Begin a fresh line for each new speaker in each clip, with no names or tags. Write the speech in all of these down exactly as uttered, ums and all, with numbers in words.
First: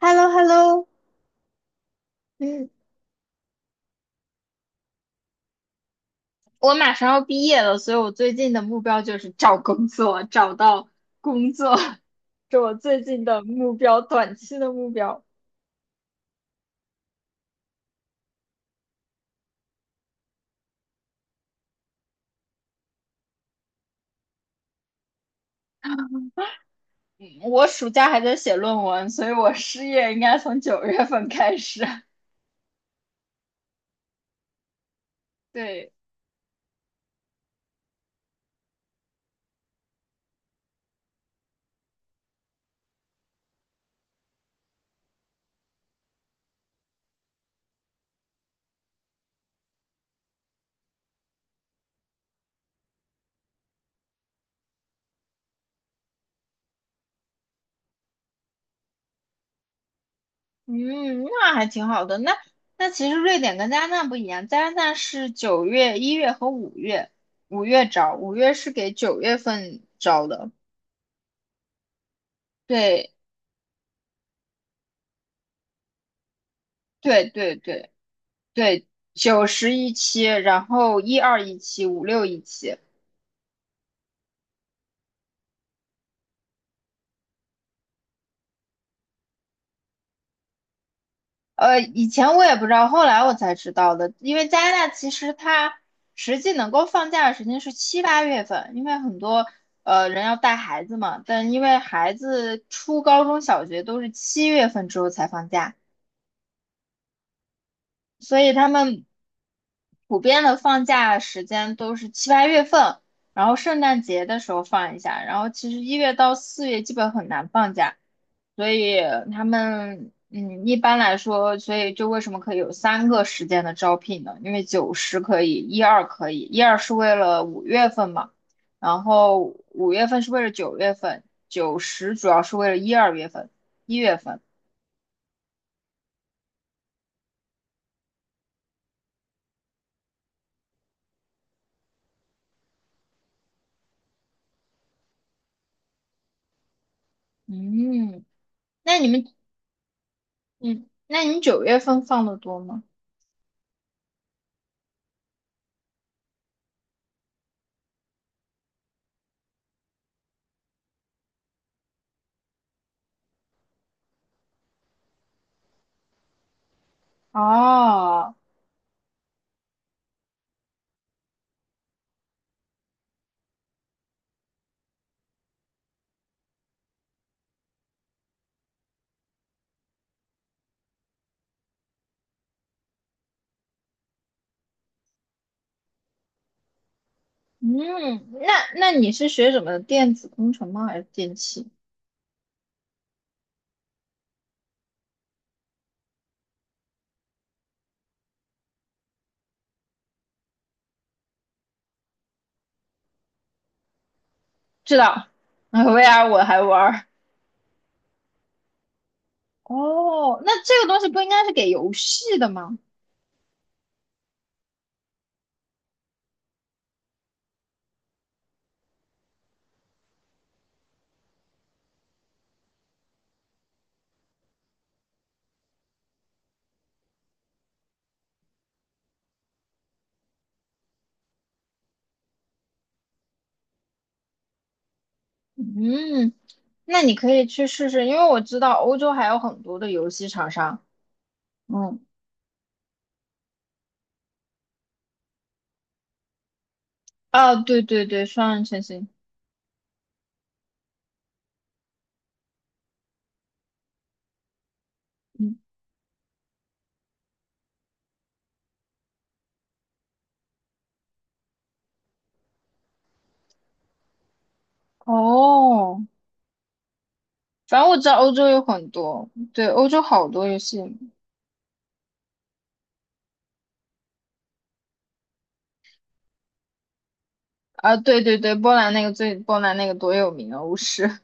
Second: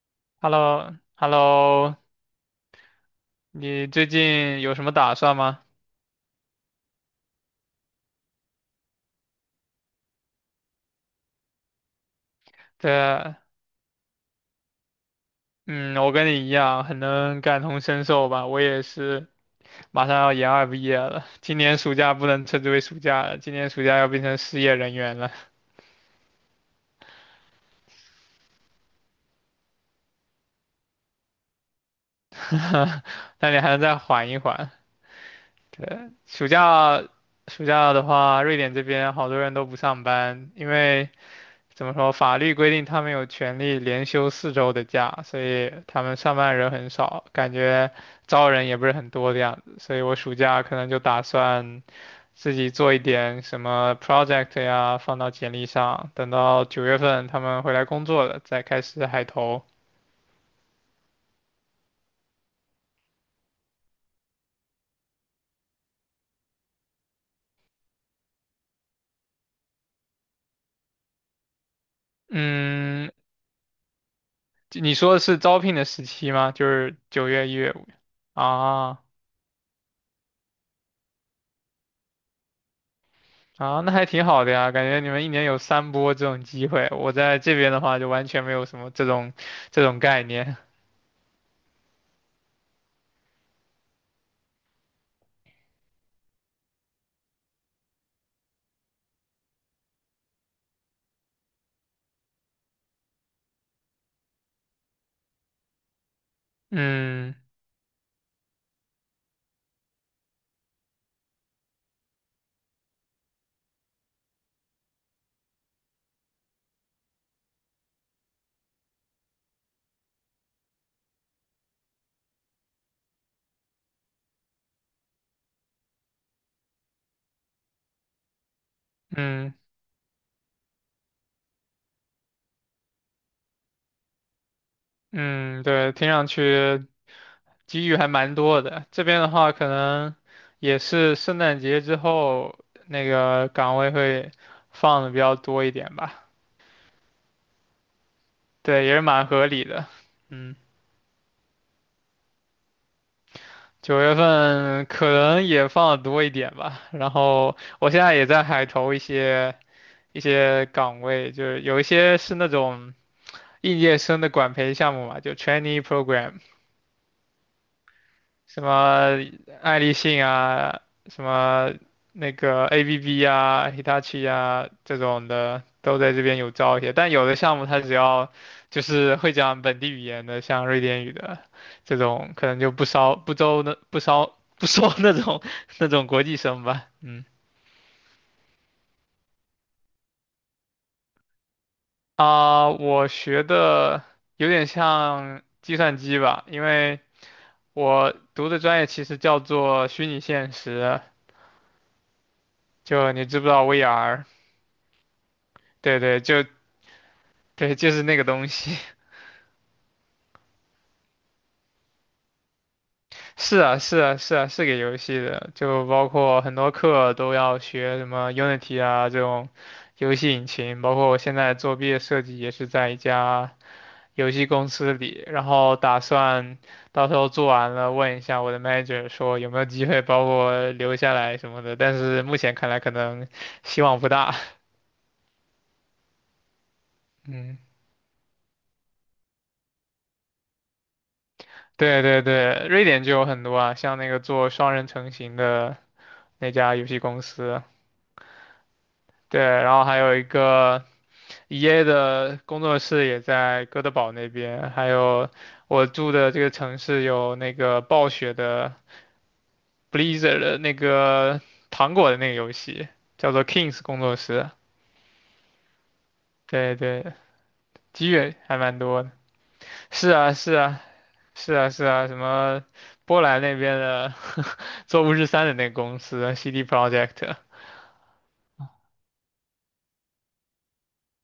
h e l l o h e
h
l
e l
l
l o
o
h e l l o
嗯，
你最近有什么打算吗？
我马上要毕业了，所以我最近的目标就是找工作，找到工作，是我最近
对，
的目标，短期的目标。
嗯，我跟你一样，很能感同身受吧。我也是马上要研二毕业了，今年暑假不能称之为暑假了，今年暑假要变成失业人员了。
嗯，我暑假还在写论文，所以我失业应该从九月份开始。
那你还能再缓一缓。
对，
对，暑假，暑假的话，瑞典这边好多人都不上班，因为怎么说？法律规定他们有权利连休四周的假，所以他们上班人很少，感觉招人也不是很多的样子。所以我暑假可能就打算自己做一点什么 project 呀，放到简历上，等到九月份他们回来工作了，再开始海投。
嗯，那还挺好的。那那其实瑞典跟加拿大不一样，加拿大是九月、一月和五月，五月招，五月是给九月份招的。对
嗯，你说的是招聘的时期吗？就是
对
九月、一
对
月、五
对，
月
对，
啊。
九十一期，然后一二一期，五六一期。
啊，那还挺好的呀，感觉你们一年有三波这种机会，我在这边的话就完全没有什么这种这种概念。
呃，以前我也不知道，后来我才知道的。因为加拿大其实它实际能够放假的时间是七八月份，因为很多呃人要带孩子嘛，但因为孩子初高中小学都是七月份之后才放假，
嗯
所以他们普遍的放假时间都是七八月份，然后圣诞节的时候放一下，然后其实一月到四月基本很难放假，所以他们嗯一般来说，所以就为什么可以有三个时间的招聘呢？因为九十可以，一二可以，一二是为了五月份嘛，然
嗯
后五月份是为了九月份，九十主要是为了一二月份，一月份，
嗯，对，听上去机遇还蛮多的。这边的话，可能也是圣诞节之后那个岗位会放的比较多一点吧。
嗯。
对，也
那
是
你们
蛮合理的。嗯，
嗯，那你九月份放的多吗？
九月份可能也放的多一点吧。然后我现在也在海投一些。一些岗位，就是有一些是那种应届生的管培项目嘛，就 trainee program，
哦，
什么爱立信啊，什么那个 A B B 啊、Hitachi 啊这种的，都在这边有招一些。但有的项目它只要就是会讲本地语言的，像瑞典语的这种，可能就不招不招那不招不收那种 那种国际生吧。嗯
嗯，那那你是学什么的？电子工程吗？还是电器？
啊，我学的有点像计算机吧，因为。我读的专业其实叫做虚拟现实，就你知不知道 V R？
知道，那
对对，
V R 我
就
还玩儿。
对，就是那个东西。
哦，那这个东西不应该是给游戏的吗？
是啊，是啊，是啊，是给游戏的，就包括很多课都要学什么 Unity 啊这种游戏引擎，包括我现在做毕业设计也是在一家游戏公司里，然后打算到时候做完了问一下我的 manager 说有没有机会把我留下来什么的，但是目前看来可能希望不大，
嗯，那你 可以
嗯。
去试试，因为我知道欧洲还有很多的游戏厂商。
对
嗯，
对对，瑞典就有很多啊，像那个做双人成型的那家游戏公
啊，
司，
对对对，双人成行。
对，然后还有一个 E A 的工作室也在哥德堡那边，还有
嗯，
我住的这个城市有那个暴雪的 Blizzard 的那个糖果的那个游戏，叫做 Kings 工作室，
哦，
对对，
反正我知
机
道欧
遇
洲
还
有
蛮
很
多的，
多，对，欧洲
是
好
啊
多
是
游戏。
啊是啊是啊，什么波兰那边的 做巫师三的那个公司 CD p r o j e c t
啊，对对对，波兰那个最波兰那个多有名啊，巫师。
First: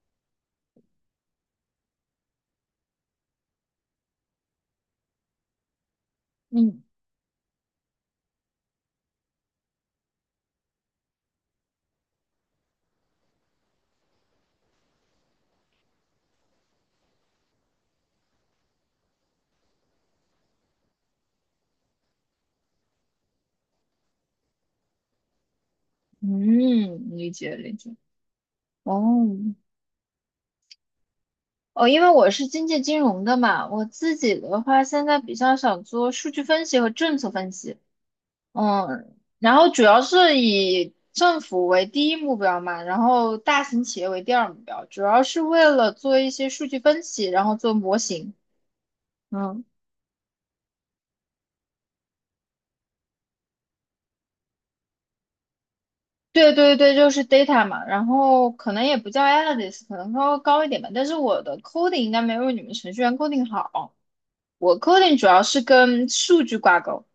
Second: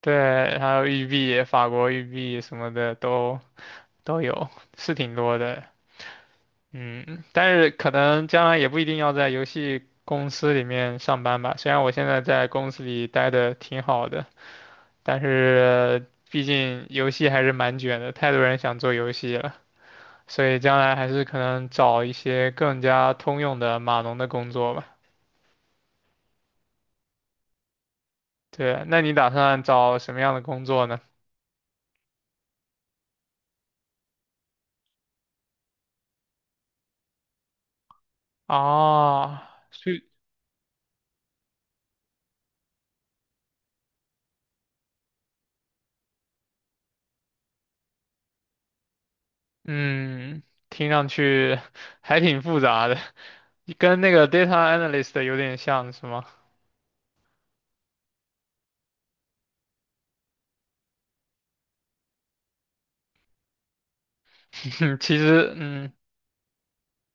对，还有玉璧、法国玉璧什么的都都有，是挺多的。
嗯
嗯，但是可能将来也不一定要在游戏公司里面上班吧。虽然我现在在公司里待的挺好的，但是毕竟游戏还是蛮卷的，太多人想做游戏了，所以将来还是可能找一些更加通用的码农的工作吧。
嗯，理解理解。
对，那你
哦
打算找什么样的工作呢？
哦，因为我是经济金融的嘛，我自己的话现在比较想做数据分析和政策分析。嗯，
哦，
然后主要
是
是以政府为第一目标嘛，然后大型企业为第二目标，主要是为了做一些数据分析，然后做模型。嗯。
嗯，听上去 还挺复杂的，跟那个 data analyst 有点像，是吗？
对对对，就是 data 嘛，然后可能也不叫 analyst，可能稍微高一点吧。但是我的 coding 应该没有你们程序员 coding 好，我 coding
其
主要
实，
是
嗯，
跟数据挂钩。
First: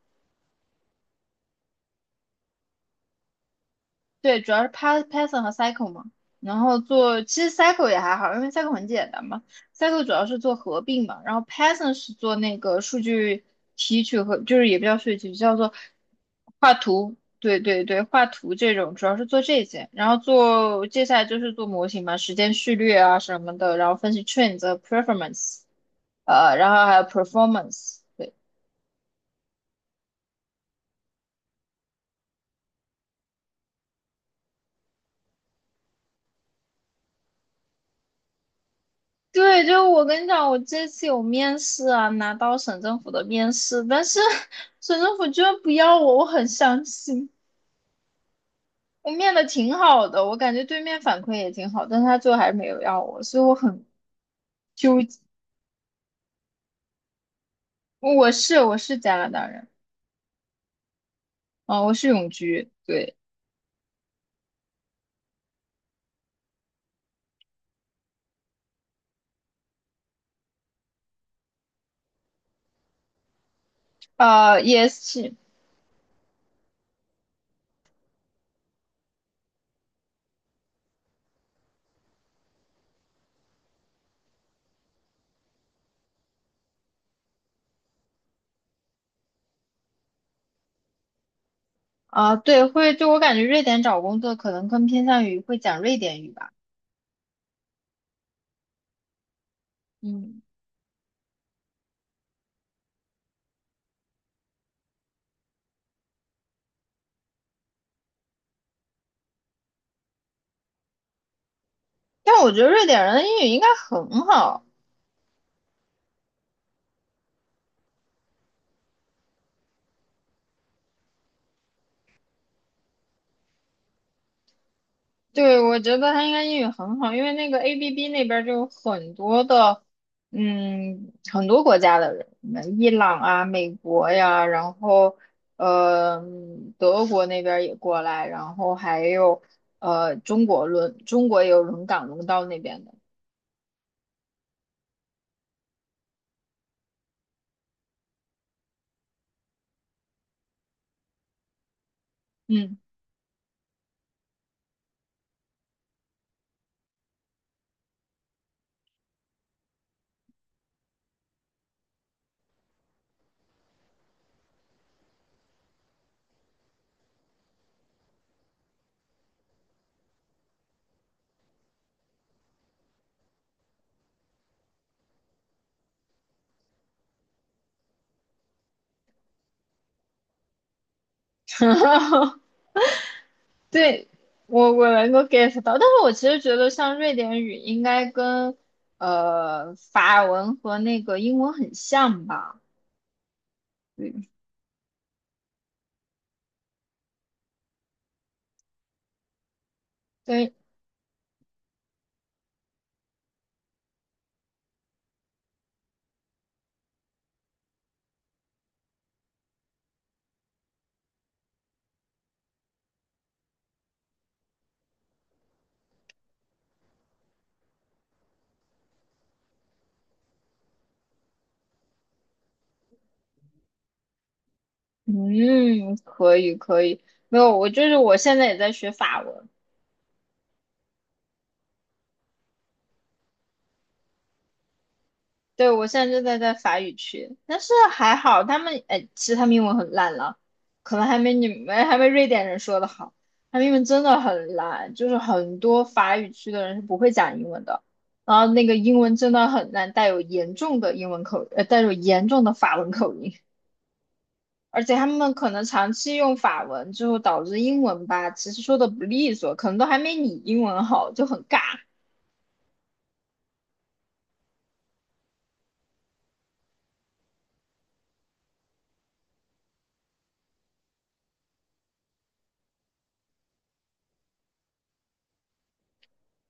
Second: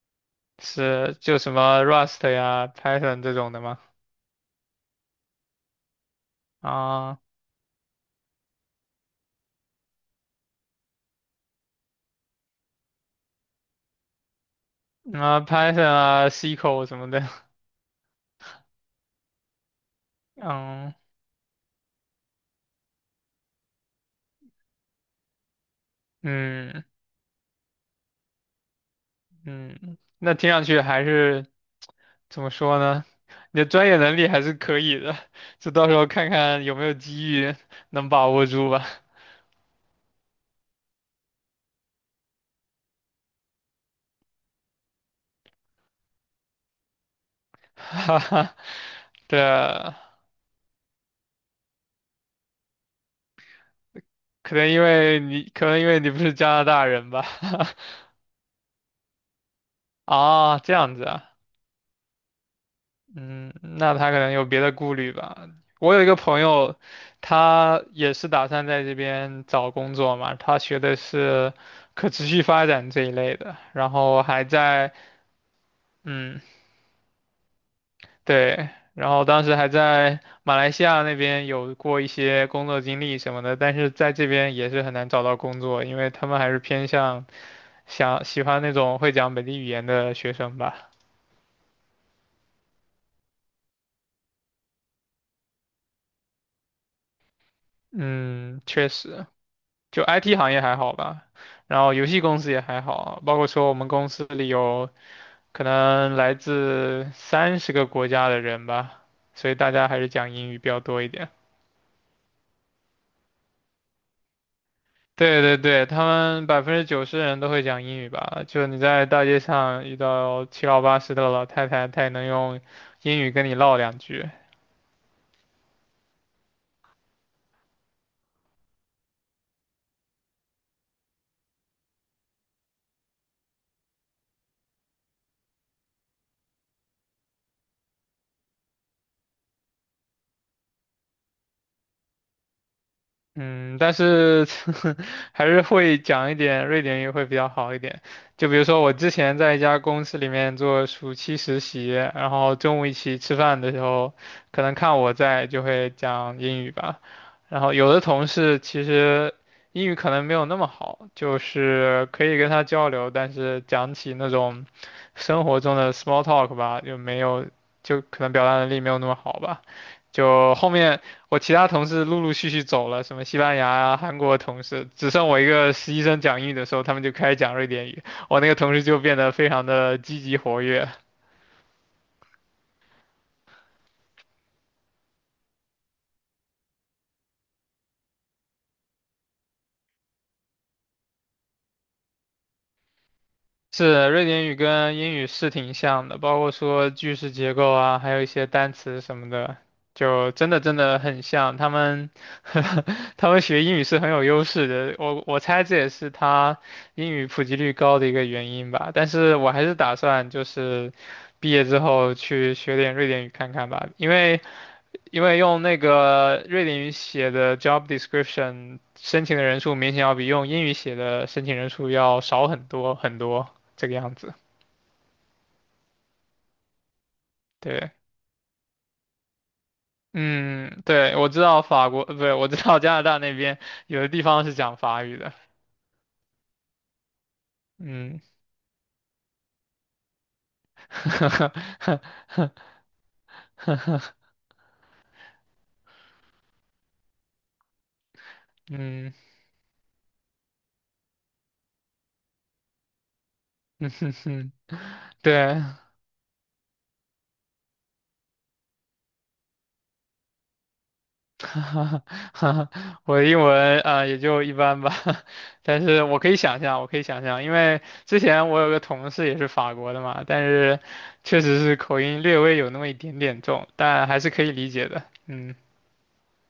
是就什么 Rust 呀、Python 这种的吗？
对，主要是 Py- Python 和 Cycle 嘛，然后
啊，
做其实 Cycle 也还好，因为 Cycle 很简单嘛。Cycle 主要是做合并嘛，然后 Python 是做那个数据提取和就是也不叫数据提取，
啊
叫做
，Python 啊
画
，S Q L 什么
图。
的，
对对对，画图这种主要是做这些，然后做
嗯
接下来就是做模型嘛，时间序列啊什么的，然后分析 trends、performance，呃，然
嗯
后还有 performance。对。
嗯，那听上去还是怎么说呢？你的专业能力还是可以的，就到时候看看有没有机遇能把握住吧。
对，就我跟你讲，我这次有面试啊，拿到省政府的面试，但是 省政府居然不要我，我很伤心。
哈哈，
我面
对
的挺
啊。
好的，我感觉对面反馈也挺好，但是他最后还是没有要我，所以我很
可能因
纠
为
结。
你，可能因为你不是加拿大人吧？
我是我是加拿大人，
啊，这样子啊，
啊、我是永居，对，
嗯，那他可能有别的顾虑吧。我有一个朋友，他也是打算在这边找工作嘛，他学的是可持续发展这一类的，然后还
呃，
在，
S 是，
嗯，对，然后当时还在马来西亚那边有过一些工作经历什么的，但是在这边也是很难找到工作，因为他们还是偏向。想喜欢那种会讲本地语言的学生吧。
啊、对，会，就我感觉瑞典找工作可能更偏向于会讲瑞典语吧，
嗯，确实，就 I T
嗯，
行业还好吧，然后游戏公司也还好，包括说我们公司里有可能来自三十个国家的人吧，所以大家还是讲英语比较多一点。
但我觉得瑞典人的英语应该很好。
对对对，他们百分之九十的人都会讲英语吧？就你在大街上遇到七老八十的老太太，她也能用英语跟你唠两句。
对，我觉得他应该英语很好，因为那个 A B B 那边儿就有很多的，嗯，很多国家的人，嗯伊朗啊、美国呀，然后呃，德国那边儿也过来，然后还有呃，中国轮，中国也有轮岗轮到那边的，
嗯，但是 还是会讲一点瑞典语会比较好一点。就比如说我之前在一家公司里面做暑期实习，然后
嗯，
中午一起吃饭的时候，可能看我在就会讲英语吧。然后有的同事其实英语可能没有那么好，就是可以跟他交流，但是讲起那种生活中的 small talk 吧，就没有，就可能表达能力没有那么好吧。就后面我其他同事陆陆续续走了，什么西班牙啊、韩国的同事，只剩我一个实习生讲英语的时候，他们就开始讲瑞典语，我那个同事就变得非常的积极活跃。
对，我我能够 get 到，但是我其实觉得像瑞典语应该跟呃法文和那个英文很像吧，
是瑞典语跟英语是挺像的，包括说句式结构啊，还有一些单词什么的，就真
对。
的真的很像。他们 他们学英语是很有优势的，我我猜这也是他英语普及率高的一个原因吧。但是我还是打算就是毕业之后去学点瑞典语看看吧，因为因为用那个瑞典语写的 job description 申请的人数明显要比用英语写的申请人数要少很多很多，这个样子。
嗯，可以可以，没有，我就
对，
是我现在也在学法文，
嗯，对，我知道法国，呃不对，我知道加拿大那边有的地方是讲法语的。
对，我现在正在在法语区，但是还
嗯，
好他们，哎，其实他们英文很烂了，可能还没你们还没瑞 典人说的好，他们英文真的很烂，就是很多法语区的人是不会讲英文的，然后那个英
嗯，
文真的很烂，带有严重的英文口，呃，带有严重的法文口音，而且他 们可
对，
能长期用法文之后导致英文吧，其实说的不利索，可能都还没你英文好，就很 尬。
哈哈，我的英文啊、呃也就一般吧，但是我可以想象，我可以想象，因为之前我有个同事也是法国的嘛，但是确实是口音略微有那么一点点重，但还是可以理解的。嗯，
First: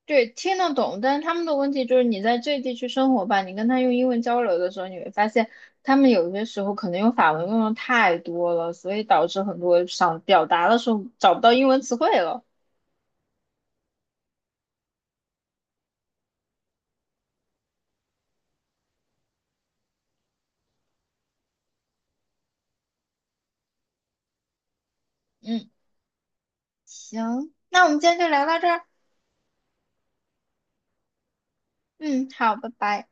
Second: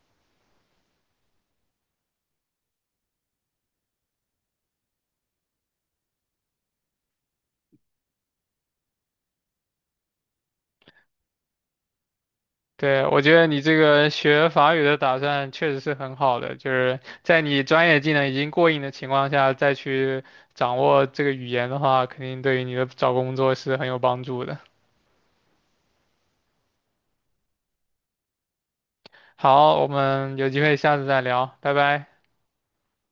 对，听得懂，但是他们的问题就是你在这地区生活吧，你跟他用英文交流的时候，你会发现他们有些时候可能用法文用的太多了，所以导致很多想表达的时候找不到英文词汇了。
对，我觉得你这个学法语的打算确实是很好的，就是在你专业技能已经过硬的情况下，再去掌握这个语言的话，肯定对于你的找工作是很有帮助的。
嗯，行，那我们今天就聊到这儿。
好，我们有机会下次再聊，拜拜。
嗯，好，拜拜。